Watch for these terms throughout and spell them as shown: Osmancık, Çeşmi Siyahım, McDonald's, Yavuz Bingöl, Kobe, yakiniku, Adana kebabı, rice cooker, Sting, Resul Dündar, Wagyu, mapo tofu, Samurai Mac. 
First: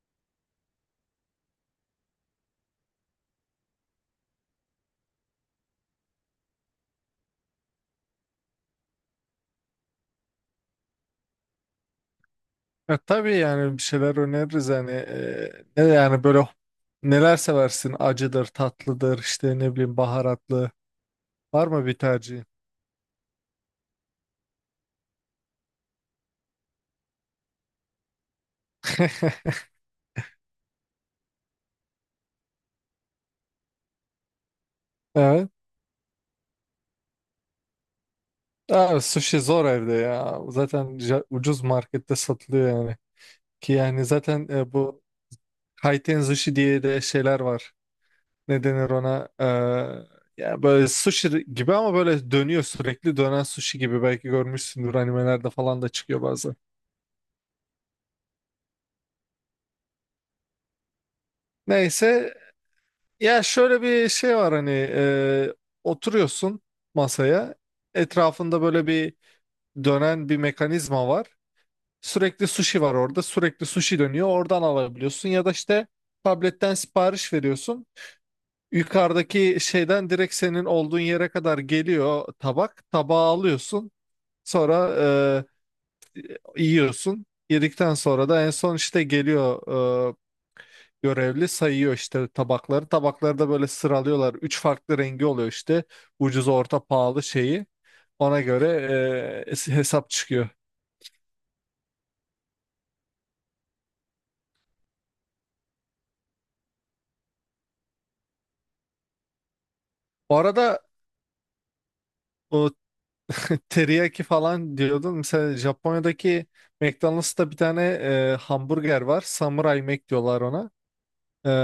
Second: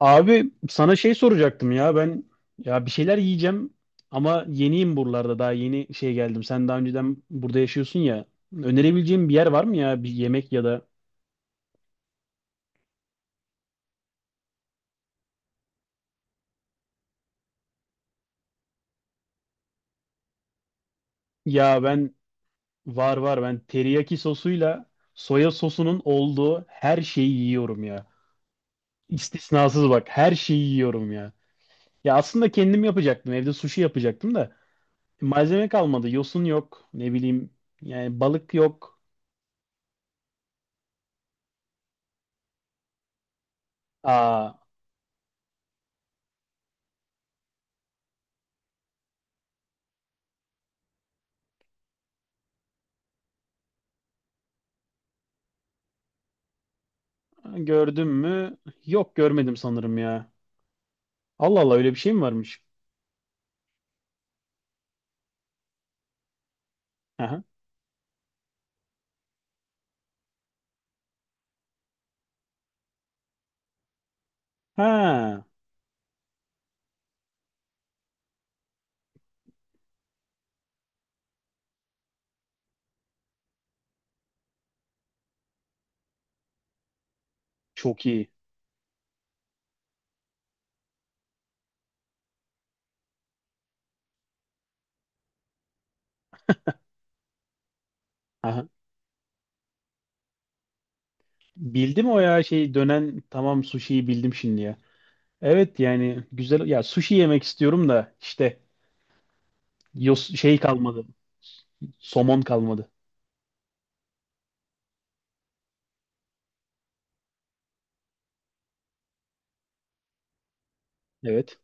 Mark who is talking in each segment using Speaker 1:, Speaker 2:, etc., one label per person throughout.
Speaker 1: Abi sana şey soracaktım ya ben, ya bir şeyler yiyeceğim ama yeniyim buralarda, daha yeni şey geldim. Sen daha önceden burada yaşıyorsun ya. Önerebileceğim bir yer var mı, ya bir yemek ya da
Speaker 2: Ya tabii yani bir şeyler öneririz hani, ne yani böyle, neler seversin, acıdır, tatlıdır işte ne bileyim, baharatlı, var
Speaker 1: ya
Speaker 2: mı bir
Speaker 1: ben
Speaker 2: tercihin?
Speaker 1: var var, ben teriyaki sosuyla soya sosunun olduğu her şeyi yiyorum ya. İstisnasız, bak, her şeyi yiyorum ya. Ya aslında kendim yapacaktım, evde sushi yapacaktım da
Speaker 2: Evet.
Speaker 1: malzeme kalmadı, yosun yok, ne bileyim, yani balık yok.
Speaker 2: Abi sushi zor evde ya, zaten ucuz markette satılıyor yani. Ki yani zaten
Speaker 1: Aa.
Speaker 2: bu kaiten sushi diye de şeyler var. Ne denir ona? Ya böyle sushi gibi ama böyle dönüyor, sürekli dönen sushi gibi. Belki görmüşsündür, animelerde falan da çıkıyor bazen.
Speaker 1: Gördüm mü? Yok, görmedim sanırım ya. Allah Allah, öyle bir şey mi
Speaker 2: Neyse.
Speaker 1: varmış?
Speaker 2: Ya şöyle bir şey var hani, oturuyorsun
Speaker 1: Aha.
Speaker 2: masaya, etrafında böyle bir dönen bir mekanizma var. Sürekli sushi var orada, sürekli sushi dönüyor oradan alabiliyorsun
Speaker 1: Ha,
Speaker 2: ya da işte tabletten sipariş veriyorsun. Yukarıdaki şeyden direkt senin olduğun yere kadar geliyor, tabak tabağı alıyorsun, sonra yiyorsun. Yedikten
Speaker 1: çok
Speaker 2: sonra
Speaker 1: iyi.
Speaker 2: da en son işte geliyor, e, görevli sayıyor işte tabakları. Tabakları da böyle sıralıyorlar. Üç farklı rengi oluyor işte. Ucuz, orta, pahalı şeyi. Ona göre
Speaker 1: Aha.
Speaker 2: hesap çıkıyor.
Speaker 1: Bildim, o ya şey, dönen, tamam, sushi'yi bildim şimdi ya. Evet, yani güzel ya, sushi yemek istiyorum da işte
Speaker 2: Bu
Speaker 1: şey
Speaker 2: arada
Speaker 1: kalmadı. Somon
Speaker 2: o
Speaker 1: kalmadı.
Speaker 2: teriyaki falan diyordun. Mesela Japonya'daki McDonald's'ta bir tane hamburger var. Samurai Mac diyorlar ona. E,
Speaker 1: Evet.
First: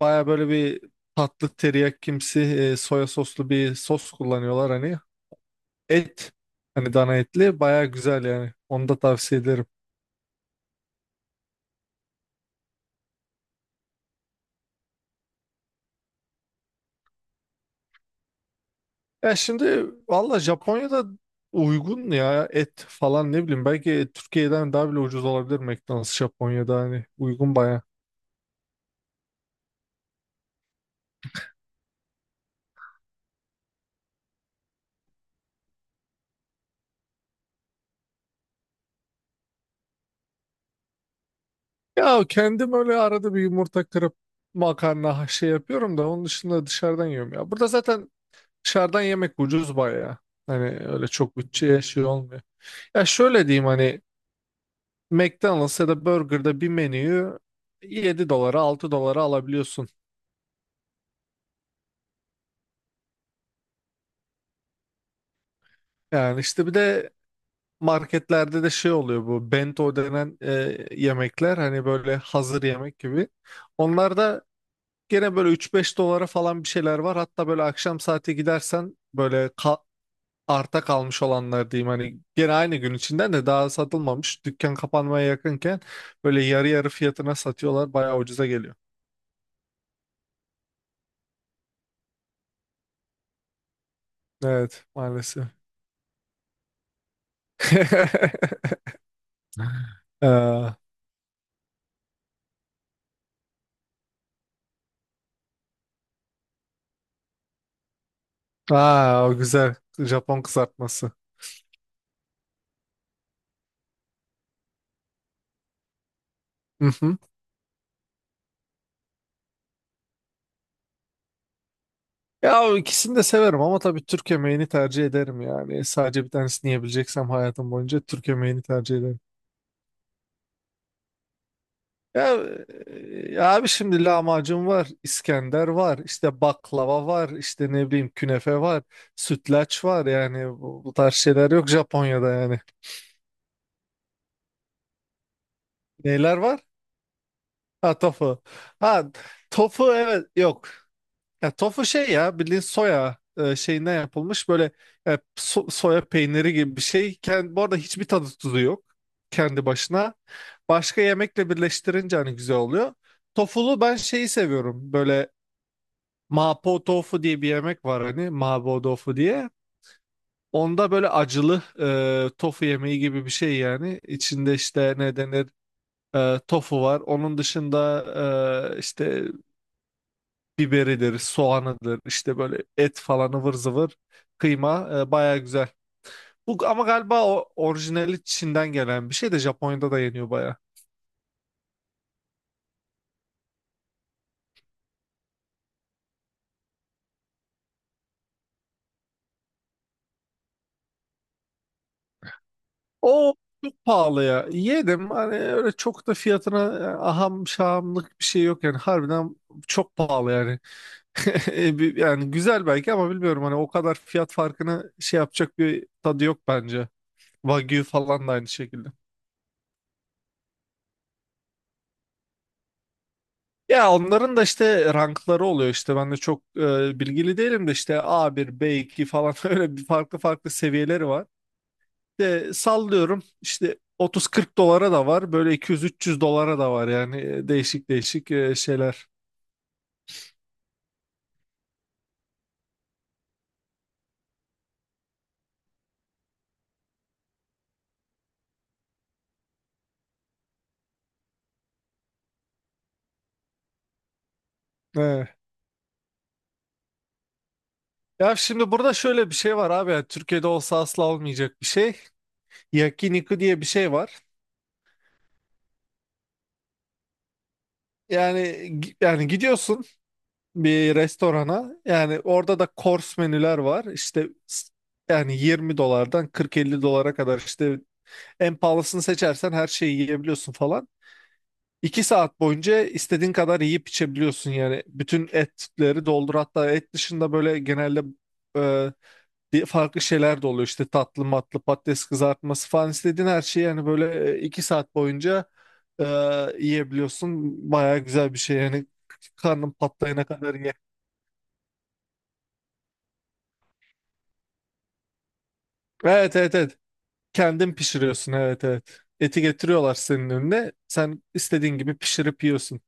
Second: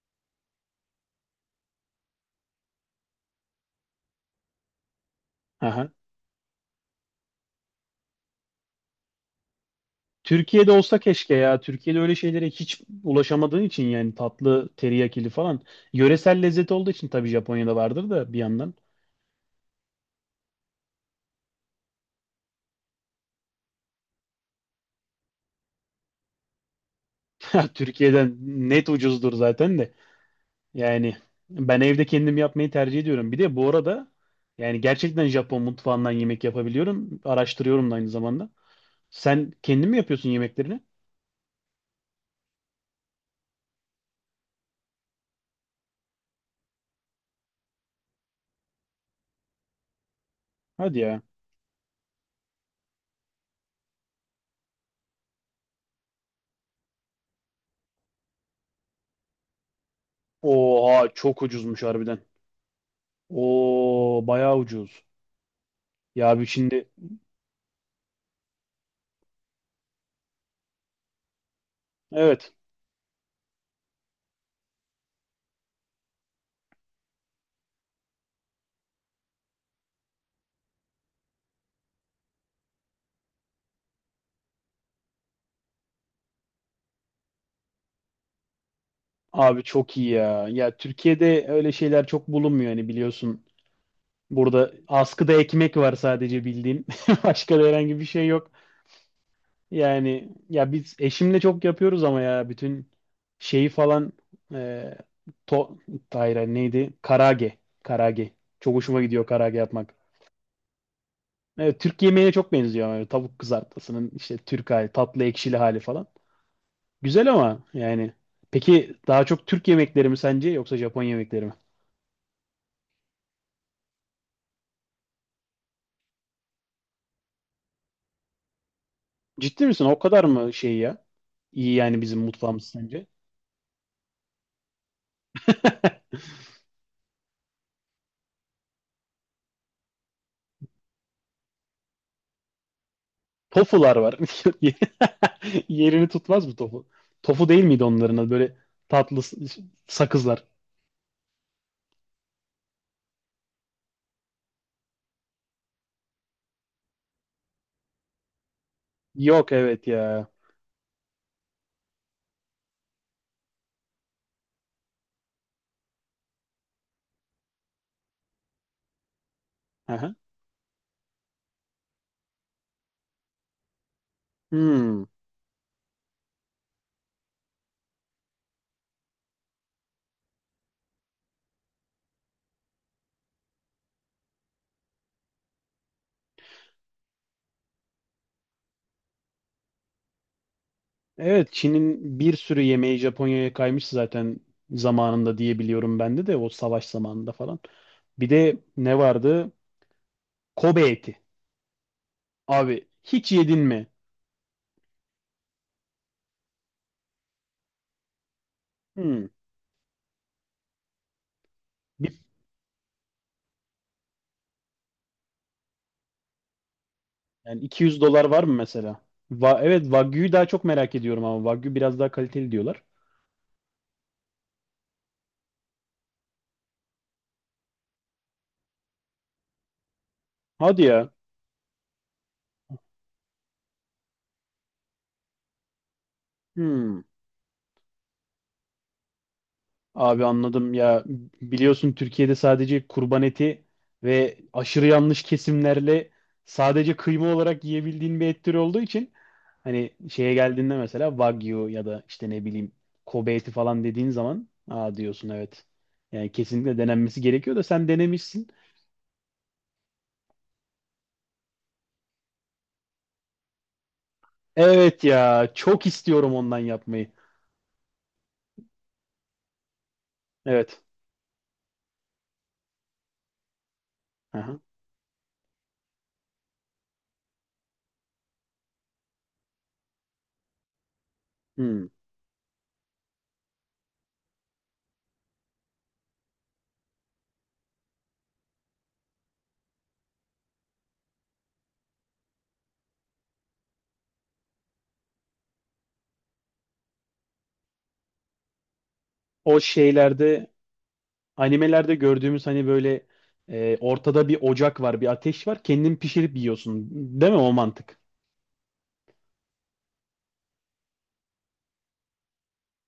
Speaker 2: baya böyle bir tatlı teriyakimsi, soya soslu bir sos kullanıyorlar hani.
Speaker 1: Aha.
Speaker 2: Et hani, dana etli, baya güzel yani. Onu da tavsiye ederim.
Speaker 1: Türkiye'de olsa keşke ya. Türkiye'de öyle şeylere hiç ulaşamadığın için yani, tatlı teriyakili falan. Yöresel lezzet olduğu için tabii Japonya'da vardır da bir yandan.
Speaker 2: Ya şimdi valla Japonya'da uygun ya et falan, ne bileyim, belki Türkiye'den daha bile ucuz olabilir McDonald's Japonya'da, hani uygun baya.
Speaker 1: Türkiye'den net ucuzdur zaten de. Yani ben evde kendim yapmayı tercih ediyorum. Bir de bu arada yani gerçekten Japon mutfağından yemek yapabiliyorum. Araştırıyorum da aynı zamanda. Sen kendin mi yapıyorsun yemeklerini?
Speaker 2: Ya kendim öyle arada bir yumurta kırıp makarna şey yapıyorum da, onun dışında dışarıdan yiyorum ya. Burada zaten dışarıdan yemek ucuz baya. Hani
Speaker 1: Hadi
Speaker 2: öyle
Speaker 1: ya.
Speaker 2: çok bütçeye şey olmuyor. Ya şöyle diyeyim hani, McDonald's ya da Burger'da bir menüyü 7 dolara, 6 dolara alabiliyorsun.
Speaker 1: Oha, çok ucuzmuş harbiden. Oo, bayağı ucuz. Ya
Speaker 2: Yani
Speaker 1: abi
Speaker 2: işte bir
Speaker 1: şimdi,
Speaker 2: de marketlerde de şey oluyor, bu bento denen yemekler, hani böyle
Speaker 1: evet
Speaker 2: hazır yemek gibi. Onlarda gene böyle üç beş dolara falan bir şeyler var. Hatta böyle akşam saati gidersen böyle arta kalmış olanlar diyeyim hani, gene aynı gün içinden de daha satılmamış. Dükkan kapanmaya yakınken böyle yarı yarı fiyatına satıyorlar. Bayağı ucuza geliyor.
Speaker 1: abi çok iyi ya. Ya Türkiye'de öyle şeyler çok bulunmuyor hani, biliyorsun. Burada
Speaker 2: Evet,
Speaker 1: askıda
Speaker 2: maalesef.
Speaker 1: ekmek var sadece, bildiğin. Başka da herhangi bir şey yok. Yani ya
Speaker 2: Ee,
Speaker 1: biz eşimle çok yapıyoruz ama ya bütün şeyi falan, e, to hayır, hayır, neydi? Karage. Karage. Çok hoşuma gidiyor
Speaker 2: Aa, o
Speaker 1: karage
Speaker 2: güzel
Speaker 1: yapmak.
Speaker 2: Japon kızartması.
Speaker 1: Evet, Türk yemeğine çok benziyor. Yani tavuk kızartmasının işte Türk hali, tatlı ekşili hali falan. Güzel ama yani. Peki, daha çok Türk yemekleri mi sence yoksa Japon yemekleri mi?
Speaker 2: Ya ikisini de severim ama tabii Türk yemeğini tercih ederim yani. Sadece bir tanesini yiyebileceksem hayatım boyunca Türk yemeğini tercih ederim.
Speaker 1: Ciddi misin? O kadar mı şey ya? İyi yani, bizim
Speaker 2: Ya,
Speaker 1: mutfağımız sence?
Speaker 2: ya, abi şimdi lahmacun var, İskender var, işte baklava var, işte ne bileyim künefe var, sütlaç var, yani bu tarz şeyler yok Japonya'da yani.
Speaker 1: Tofular var. Yerini
Speaker 2: Neler
Speaker 1: tutmaz mı
Speaker 2: var?
Speaker 1: tofu? Tofu değil miydi
Speaker 2: Ha,
Speaker 1: onların adı?
Speaker 2: tofu.
Speaker 1: Böyle
Speaker 2: Ha,
Speaker 1: tatlı
Speaker 2: tofu, evet,
Speaker 1: sakızlar.
Speaker 2: yok. Ya tofu şey, ya bildiğin soya, şeyinden yapılmış böyle soya peyniri gibi bir şey. Bu arada hiçbir tadı tuzu yok
Speaker 1: Yok,
Speaker 2: kendi
Speaker 1: evet
Speaker 2: başına.
Speaker 1: ya.
Speaker 2: Başka yemekle birleştirince hani güzel oluyor. Tofulu ben şeyi seviyorum, böyle mapo tofu diye bir yemek var hani, mapo tofu diye.
Speaker 1: Aha.
Speaker 2: Onda böyle acılı tofu yemeği gibi bir şey yani. İçinde işte
Speaker 1: Hmm.
Speaker 2: ne denir, tofu var. Onun dışında işte biberidir, soğanıdır, işte böyle et falan ıvır zıvır, kıyma, baya güzel. Bu ama galiba o orijinali Çin'den gelen bir şey de, Japonya'da da yeniyor baya.
Speaker 1: Evet, Çin'in bir sürü yemeği Japonya'ya kaymış zaten zamanında diye biliyorum, ben de o savaş zamanında falan. Bir de ne vardı? Kobe eti. Abi hiç
Speaker 2: O
Speaker 1: yedin
Speaker 2: çok
Speaker 1: mi?
Speaker 2: pahalı ya. Yedim hani öyle, çok da fiyatına aham şahamlık bir şey yok yani,
Speaker 1: Hmm.
Speaker 2: harbiden çok pahalı yani.
Speaker 1: Bir-
Speaker 2: Yani güzel belki ama bilmiyorum hani, o kadar fiyat farkını şey yapacak bir tadı yok bence.
Speaker 1: Yani
Speaker 2: Wagyu
Speaker 1: 200 dolar
Speaker 2: falan da
Speaker 1: var
Speaker 2: aynı
Speaker 1: mı
Speaker 2: şekilde.
Speaker 1: mesela? Evet, Wagyu'yu daha çok merak ediyorum ama Wagyu biraz daha kaliteli diyorlar.
Speaker 2: Ya onların da işte rankları oluyor işte, ben de çok bilgili değilim de işte a bir b iki falan, öyle bir farklı farklı
Speaker 1: Hadi
Speaker 2: seviyeleri
Speaker 1: ya.
Speaker 2: var. De sallıyorum işte, 30-40 dolara da var, böyle 200-300 dolara da var
Speaker 1: Hmm.
Speaker 2: yani, değişik değişik şeyler.
Speaker 1: Abi anladım ya, biliyorsun Türkiye'de sadece kurban eti ve aşırı yanlış kesimlerle sadece kıyma olarak yiyebildiğin bir et türü olduğu için hani şeye geldiğinde mesela Wagyu ya da işte ne bileyim Kobe eti falan dediğin zaman aa
Speaker 2: He.
Speaker 1: diyorsun, evet. Yani kesinlikle denenmesi gerekiyor da sen
Speaker 2: Ya
Speaker 1: denemişsin.
Speaker 2: şimdi burada şöyle bir şey var abi, yani Türkiye'de olsa asla olmayacak bir şey. Yakiniku diye bir şey var.
Speaker 1: Evet, ya çok istiyorum ondan yapmayı.
Speaker 2: Yani yani gidiyorsun
Speaker 1: Evet.
Speaker 2: bir restorana, yani orada da kors menüler var işte,
Speaker 1: Aha.
Speaker 2: yani 20 dolardan 40-50 dolara kadar, işte en pahalısını seçersen her şeyi yiyebiliyorsun falan.
Speaker 1: Hmm.
Speaker 2: 2 saat boyunca istediğin kadar yiyip içebiliyorsun yani, bütün etleri doldur, hatta et dışında böyle genelde e, farklı şeyler de oluyor işte, tatlı matlı, patates kızartması falan, istediğin her şeyi, yani böyle 2 saat boyunca e, yiyebiliyorsun, baya güzel bir şey yani,
Speaker 1: O
Speaker 2: karnın patlayana
Speaker 1: şeylerde,
Speaker 2: kadar.
Speaker 1: animelerde gördüğümüz hani böyle, ortada bir ocak var, bir ateş var. Kendin pişirip
Speaker 2: Evet, evet, evet.
Speaker 1: yiyorsun. Değil mi o
Speaker 2: Kendin
Speaker 1: mantık?
Speaker 2: pişiriyorsun, evet, evet. Eti getiriyorlar senin önüne. Sen istediğin gibi pişirip yiyorsun.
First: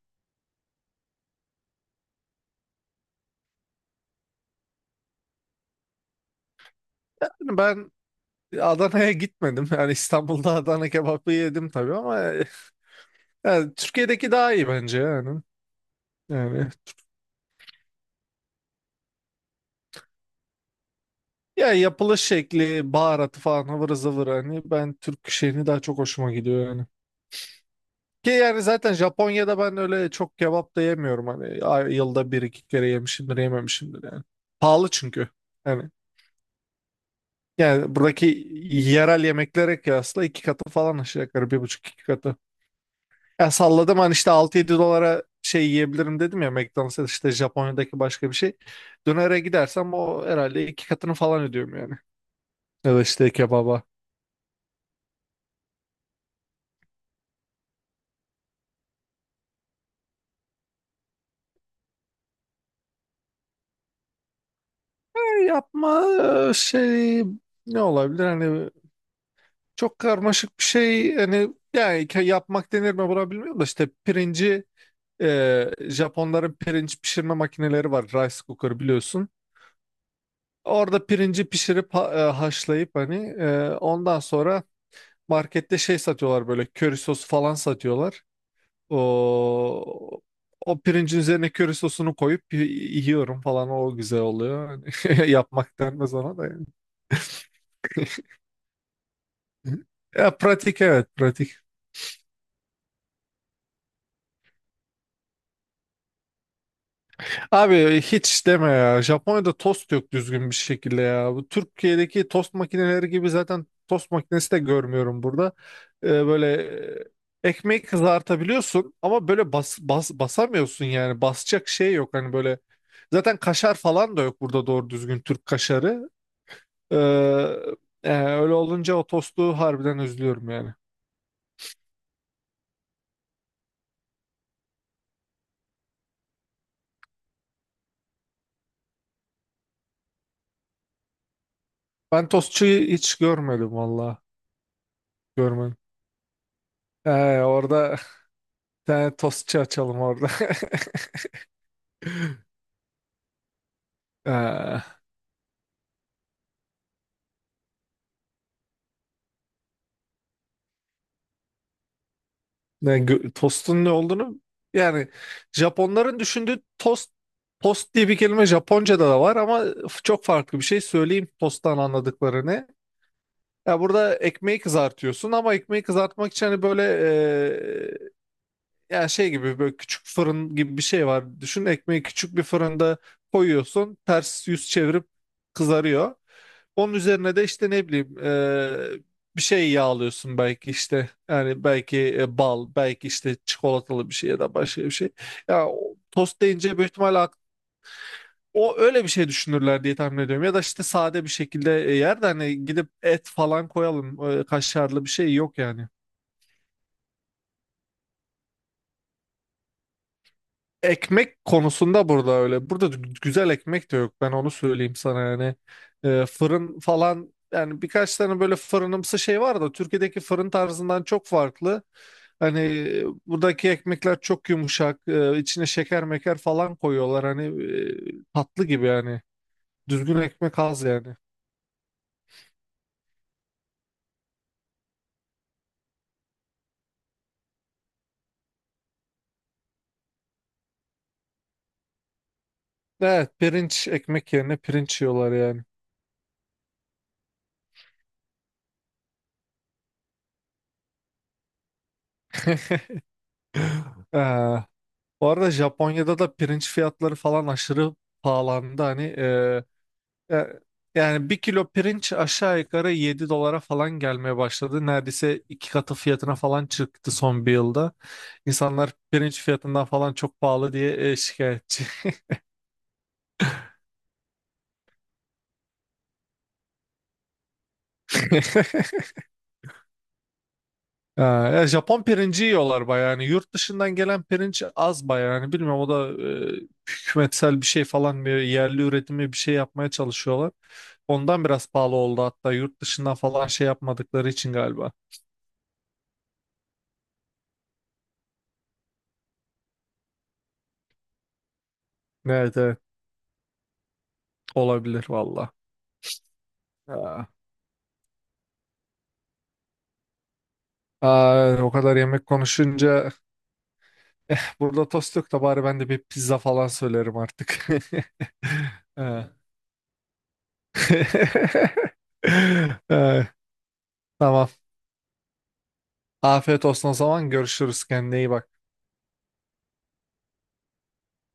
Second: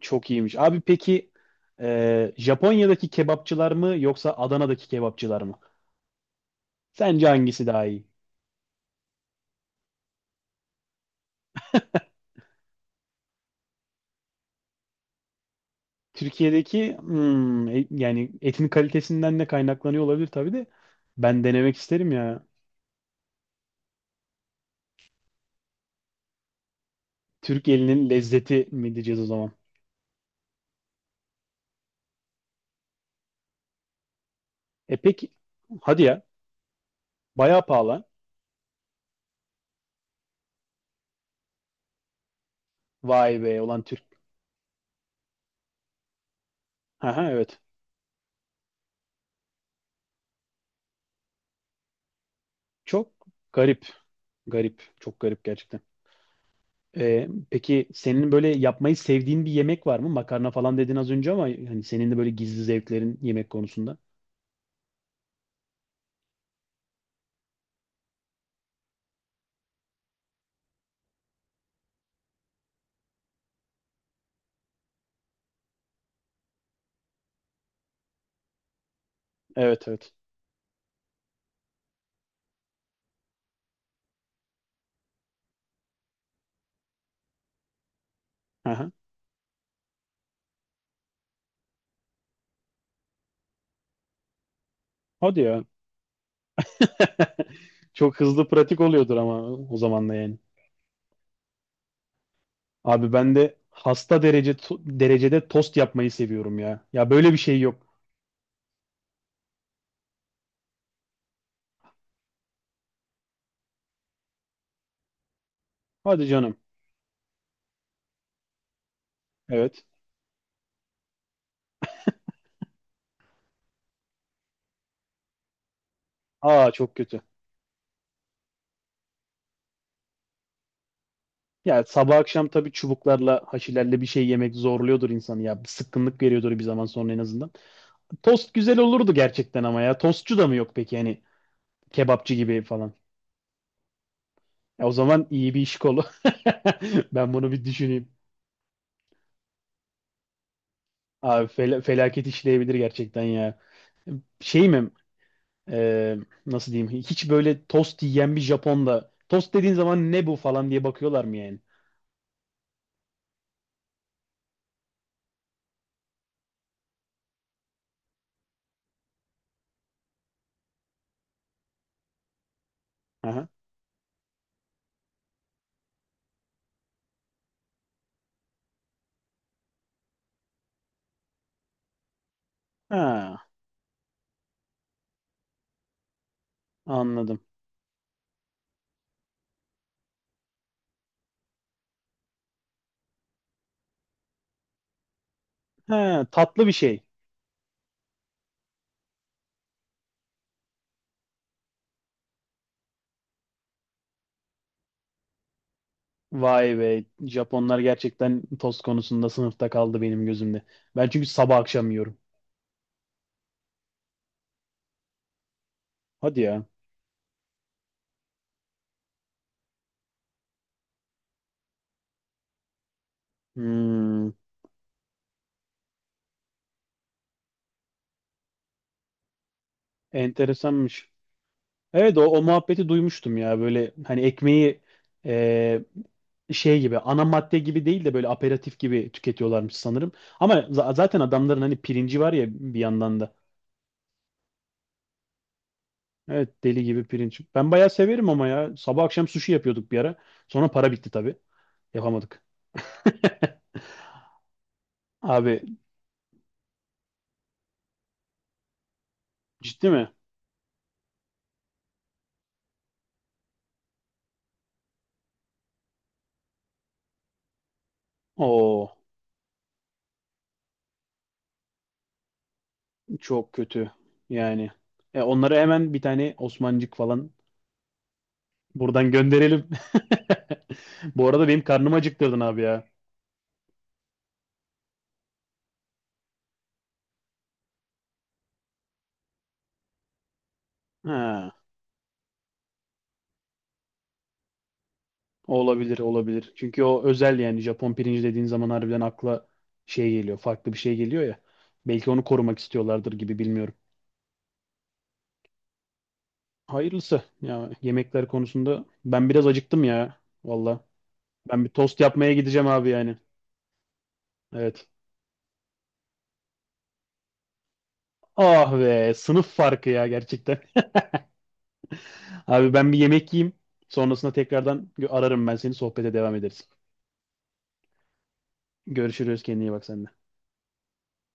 Speaker 1: Çok iyiymiş. Abi peki, Japonya'daki kebapçılar mı yoksa Adana'daki kebapçılar mı? Sence
Speaker 2: Yani
Speaker 1: hangisi daha
Speaker 2: ben
Speaker 1: iyi?
Speaker 2: Adana'ya gitmedim. Yani İstanbul'da Adana kebabı yedim tabii ama yani Türkiye'deki daha iyi bence yani. Yani
Speaker 1: Türkiye'deki, hmm, yani etin kalitesinden de kaynaklanıyor olabilir tabii de ben
Speaker 2: ya,
Speaker 1: denemek isterim
Speaker 2: yapılış
Speaker 1: ya.
Speaker 2: şekli, baharatı falan ıvır zıvır, hani ben Türk şeyini daha çok hoşuma gidiyor yani.
Speaker 1: Türk elinin
Speaker 2: Ki yani
Speaker 1: lezzeti
Speaker 2: zaten
Speaker 1: mi diyeceğiz o zaman?
Speaker 2: Japonya'da ben öyle çok kebap da yemiyorum hani, yılda bir iki kere yemişimdir, yememişimdir yani. Pahalı
Speaker 1: E
Speaker 2: çünkü.
Speaker 1: peki,
Speaker 2: Yani
Speaker 1: hadi ya, bayağı
Speaker 2: Yani
Speaker 1: pahalı.
Speaker 2: buradaki yerel yemeklere kıyasla 2 katı falan, aşağı yukarı 1,5-2 katı.
Speaker 1: Vay
Speaker 2: Ya
Speaker 1: be, olan
Speaker 2: salladım
Speaker 1: Türk.
Speaker 2: hani, işte 6-7 dolara şey yiyebilirim dedim ya McDonald's'ta,
Speaker 1: Aha,
Speaker 2: işte
Speaker 1: evet.
Speaker 2: Japonya'daki başka bir şey. Dönere gidersem o herhalde 2 katını falan ödüyorum yani. Ya da
Speaker 1: Çok
Speaker 2: işte kebaba.
Speaker 1: garip. Garip. Çok garip gerçekten. Peki senin böyle yapmayı sevdiğin bir yemek var mı? Makarna falan dedin az önce ama hani senin de böyle gizli zevklerin yemek konusunda.
Speaker 2: Yapma şey, ne olabilir hani, çok karmaşık bir şey hani, yani yapmak denir mi buna, bilmiyorum da işte pirinci... Japonların pirinç pişirme makineleri var, rice cooker biliyorsun.
Speaker 1: Evet, evet.
Speaker 2: Orada pirinci pişirip haşlayıp hani, ondan sonra markette şey satıyorlar, böyle köri sosu falan satıyorlar.
Speaker 1: Aha.
Speaker 2: O o pirincin üzerine köri sosunu koyup yiyorum falan, o güzel oluyor.
Speaker 1: Hadi ya.
Speaker 2: Yapmak denmez ona da yani.
Speaker 1: Çok hızlı, pratik oluyordur ama o zaman da
Speaker 2: Ya
Speaker 1: yani.
Speaker 2: pratik, evet pratik.
Speaker 1: Abi ben de hasta derece derecede tost yapmayı seviyorum ya. Ya böyle bir şey yok.
Speaker 2: Abi hiç deme ya. Japonya'da tost yok düzgün bir şekilde ya. Bu Türkiye'deki tost makineleri gibi, zaten tost makinesi de görmüyorum burada.
Speaker 1: Hadi
Speaker 2: Böyle
Speaker 1: canım.
Speaker 2: ekmeği kızartabiliyorsun ama böyle
Speaker 1: Evet.
Speaker 2: basamıyorsun yani. Basacak şey yok hani böyle. Zaten kaşar falan da yok burada, doğru düzgün Türk kaşarı.
Speaker 1: Aa, çok
Speaker 2: Ee,
Speaker 1: kötü.
Speaker 2: öyle olunca o tostu harbiden üzülüyorum yani.
Speaker 1: Ya sabah akşam tabii çubuklarla, haşilerle bir şey yemek zorluyordur insanı ya. Bir sıkkınlık veriyordur bir zaman sonra, en azından. Tost güzel olurdu gerçekten ama ya. Tostçu da mı yok peki, hani
Speaker 2: Ben
Speaker 1: kebapçı gibi
Speaker 2: tostçuyu
Speaker 1: falan?
Speaker 2: hiç görmedim valla.
Speaker 1: Ya o zaman iyi bir iş
Speaker 2: Görmedim.
Speaker 1: kolu. Ben
Speaker 2: Ee,
Speaker 1: bunu bir
Speaker 2: orada bir
Speaker 1: düşüneyim.
Speaker 2: tane tostçu açalım orada.
Speaker 1: Abi felaket işleyebilir gerçekten ya. Şey
Speaker 2: Ee,
Speaker 1: mi? Ee, Nasıl diyeyim? Hiç böyle tost yiyen bir Japon'da tost dediğin zaman ne bu falan diye bakıyorlar mı yani?
Speaker 2: tostun ne olduğunu, yani Japonların düşündüğü tost, tost diye bir kelime Japonca'da da var ama, çok farklı bir şey söyleyeyim tosttan anladıklarını.
Speaker 1: Aha.
Speaker 2: Ya burada ekmeği kızartıyorsun ama ekmeği kızartmak için hani böyle, ya şey gibi, böyle küçük fırın gibi bir şey var. Düşün, ekmeği küçük bir fırında
Speaker 1: Ha,
Speaker 2: koyuyorsun. Ters yüz çevirip kızarıyor. Onun üzerine
Speaker 1: anladım.
Speaker 2: de işte ne bileyim, bir şey yağlıyorsun belki işte. Yani belki bal, belki işte çikolatalı bir şey ya da başka bir şey. Ya o
Speaker 1: He,
Speaker 2: tost
Speaker 1: tatlı bir
Speaker 2: deyince büyük
Speaker 1: şey.
Speaker 2: ihtimalle, o öyle bir şey düşünürler diye tahmin ediyorum. Ya da işte sade bir şekilde, yer de hani gidip et falan koyalım. Kaşarlı bir şey yok yani.
Speaker 1: Vay be. Japonlar gerçekten tost konusunda sınıfta kaldı benim gözümde. Ben çünkü
Speaker 2: Ekmek
Speaker 1: sabah akşam
Speaker 2: konusunda
Speaker 1: yiyorum.
Speaker 2: burada öyle. Burada güzel ekmek de yok. Ben onu söyleyeyim sana yani. Ee,
Speaker 1: Hadi ya.
Speaker 2: fırın falan yani, birkaç tane böyle fırınımsı şey var da Türkiye'deki fırın tarzından çok farklı. Hani buradaki ekmekler
Speaker 1: Hmm,
Speaker 2: çok yumuşak. E, içine şeker meker falan koyuyorlar. Hani tatlı gibi yani. Düzgün ekmek az
Speaker 1: enteresanmış.
Speaker 2: yani.
Speaker 1: Evet, o muhabbeti duymuştum ya. Böyle hani ekmeği, e, şey gibi, ana madde gibi değil de böyle aperatif gibi tüketiyorlarmış sanırım. Ama zaten adamların hani pirinci var ya bir yandan da.
Speaker 2: Evet, pirinç ekmek yerine pirinç yiyorlar yani.
Speaker 1: Evet, deli gibi pirinç. Ben bayağı severim ama ya. Sabah akşam sushi yapıyorduk bir ara. Sonra para bitti tabii. Yapamadık.
Speaker 2: Ee, bu arada
Speaker 1: Abi
Speaker 2: Japonya'da da pirinç fiyatları falan aşırı pahalandı. Hani
Speaker 1: ciddi mi?
Speaker 2: Ya- Yani 1 kilo pirinç aşağı yukarı 7 dolara falan gelmeye başladı. Neredeyse 2 katı fiyatına falan çıktı son bir yılda.
Speaker 1: Oo,
Speaker 2: İnsanlar pirinç fiyatından falan çok pahalı diye şikayetçi.
Speaker 1: çok kötü. Yani, onlara hemen bir tane Osmancık falan buradan gönderelim.
Speaker 2: Ha,
Speaker 1: Bu arada benim
Speaker 2: ya
Speaker 1: karnım
Speaker 2: Japon
Speaker 1: acıktırdın
Speaker 2: pirinci
Speaker 1: abi ya.
Speaker 2: yiyorlar bayağı. Yani yurt dışından gelen pirinç az bayağı. Yani bilmiyorum, o da e, hükümetsel bir şey falan, bir yerli üretimi bir şey yapmaya çalışıyorlar. Ondan
Speaker 1: Ha,
Speaker 2: biraz pahalı oldu, hatta yurt dışından falan şey yapmadıkları için galiba.
Speaker 1: olabilir, olabilir. Çünkü o özel yani, Japon pirinci dediğin zaman harbiden akla şey geliyor, farklı bir şey geliyor ya. Belki onu
Speaker 2: Evet,
Speaker 1: korumak
Speaker 2: evet,
Speaker 1: istiyorlardır gibi, bilmiyorum.
Speaker 2: olabilir valla.
Speaker 1: Hayırlısı. Ya yemekler konusunda ben biraz acıktım ya. Valla.
Speaker 2: Aa,
Speaker 1: Ben bir
Speaker 2: o kadar
Speaker 1: tost
Speaker 2: yemek
Speaker 1: yapmaya gideceğim abi
Speaker 2: konuşunca,
Speaker 1: yani.
Speaker 2: burada
Speaker 1: Evet.
Speaker 2: tost yok da bari ben de bir pizza falan söylerim artık.
Speaker 1: Ah be,
Speaker 2: Ha.
Speaker 1: sınıf farkı ya gerçekten. Abi ben bir yemek
Speaker 2: Ha,
Speaker 1: yiyeyim. Sonrasında
Speaker 2: tamam.
Speaker 1: tekrardan ararım ben seni, sohbete devam
Speaker 2: Afiyet
Speaker 1: ederiz.
Speaker 2: olsun o zaman. Görüşürüz. Kendine iyi bak.
Speaker 1: Görüşürüz, kendine iyi bak sen de.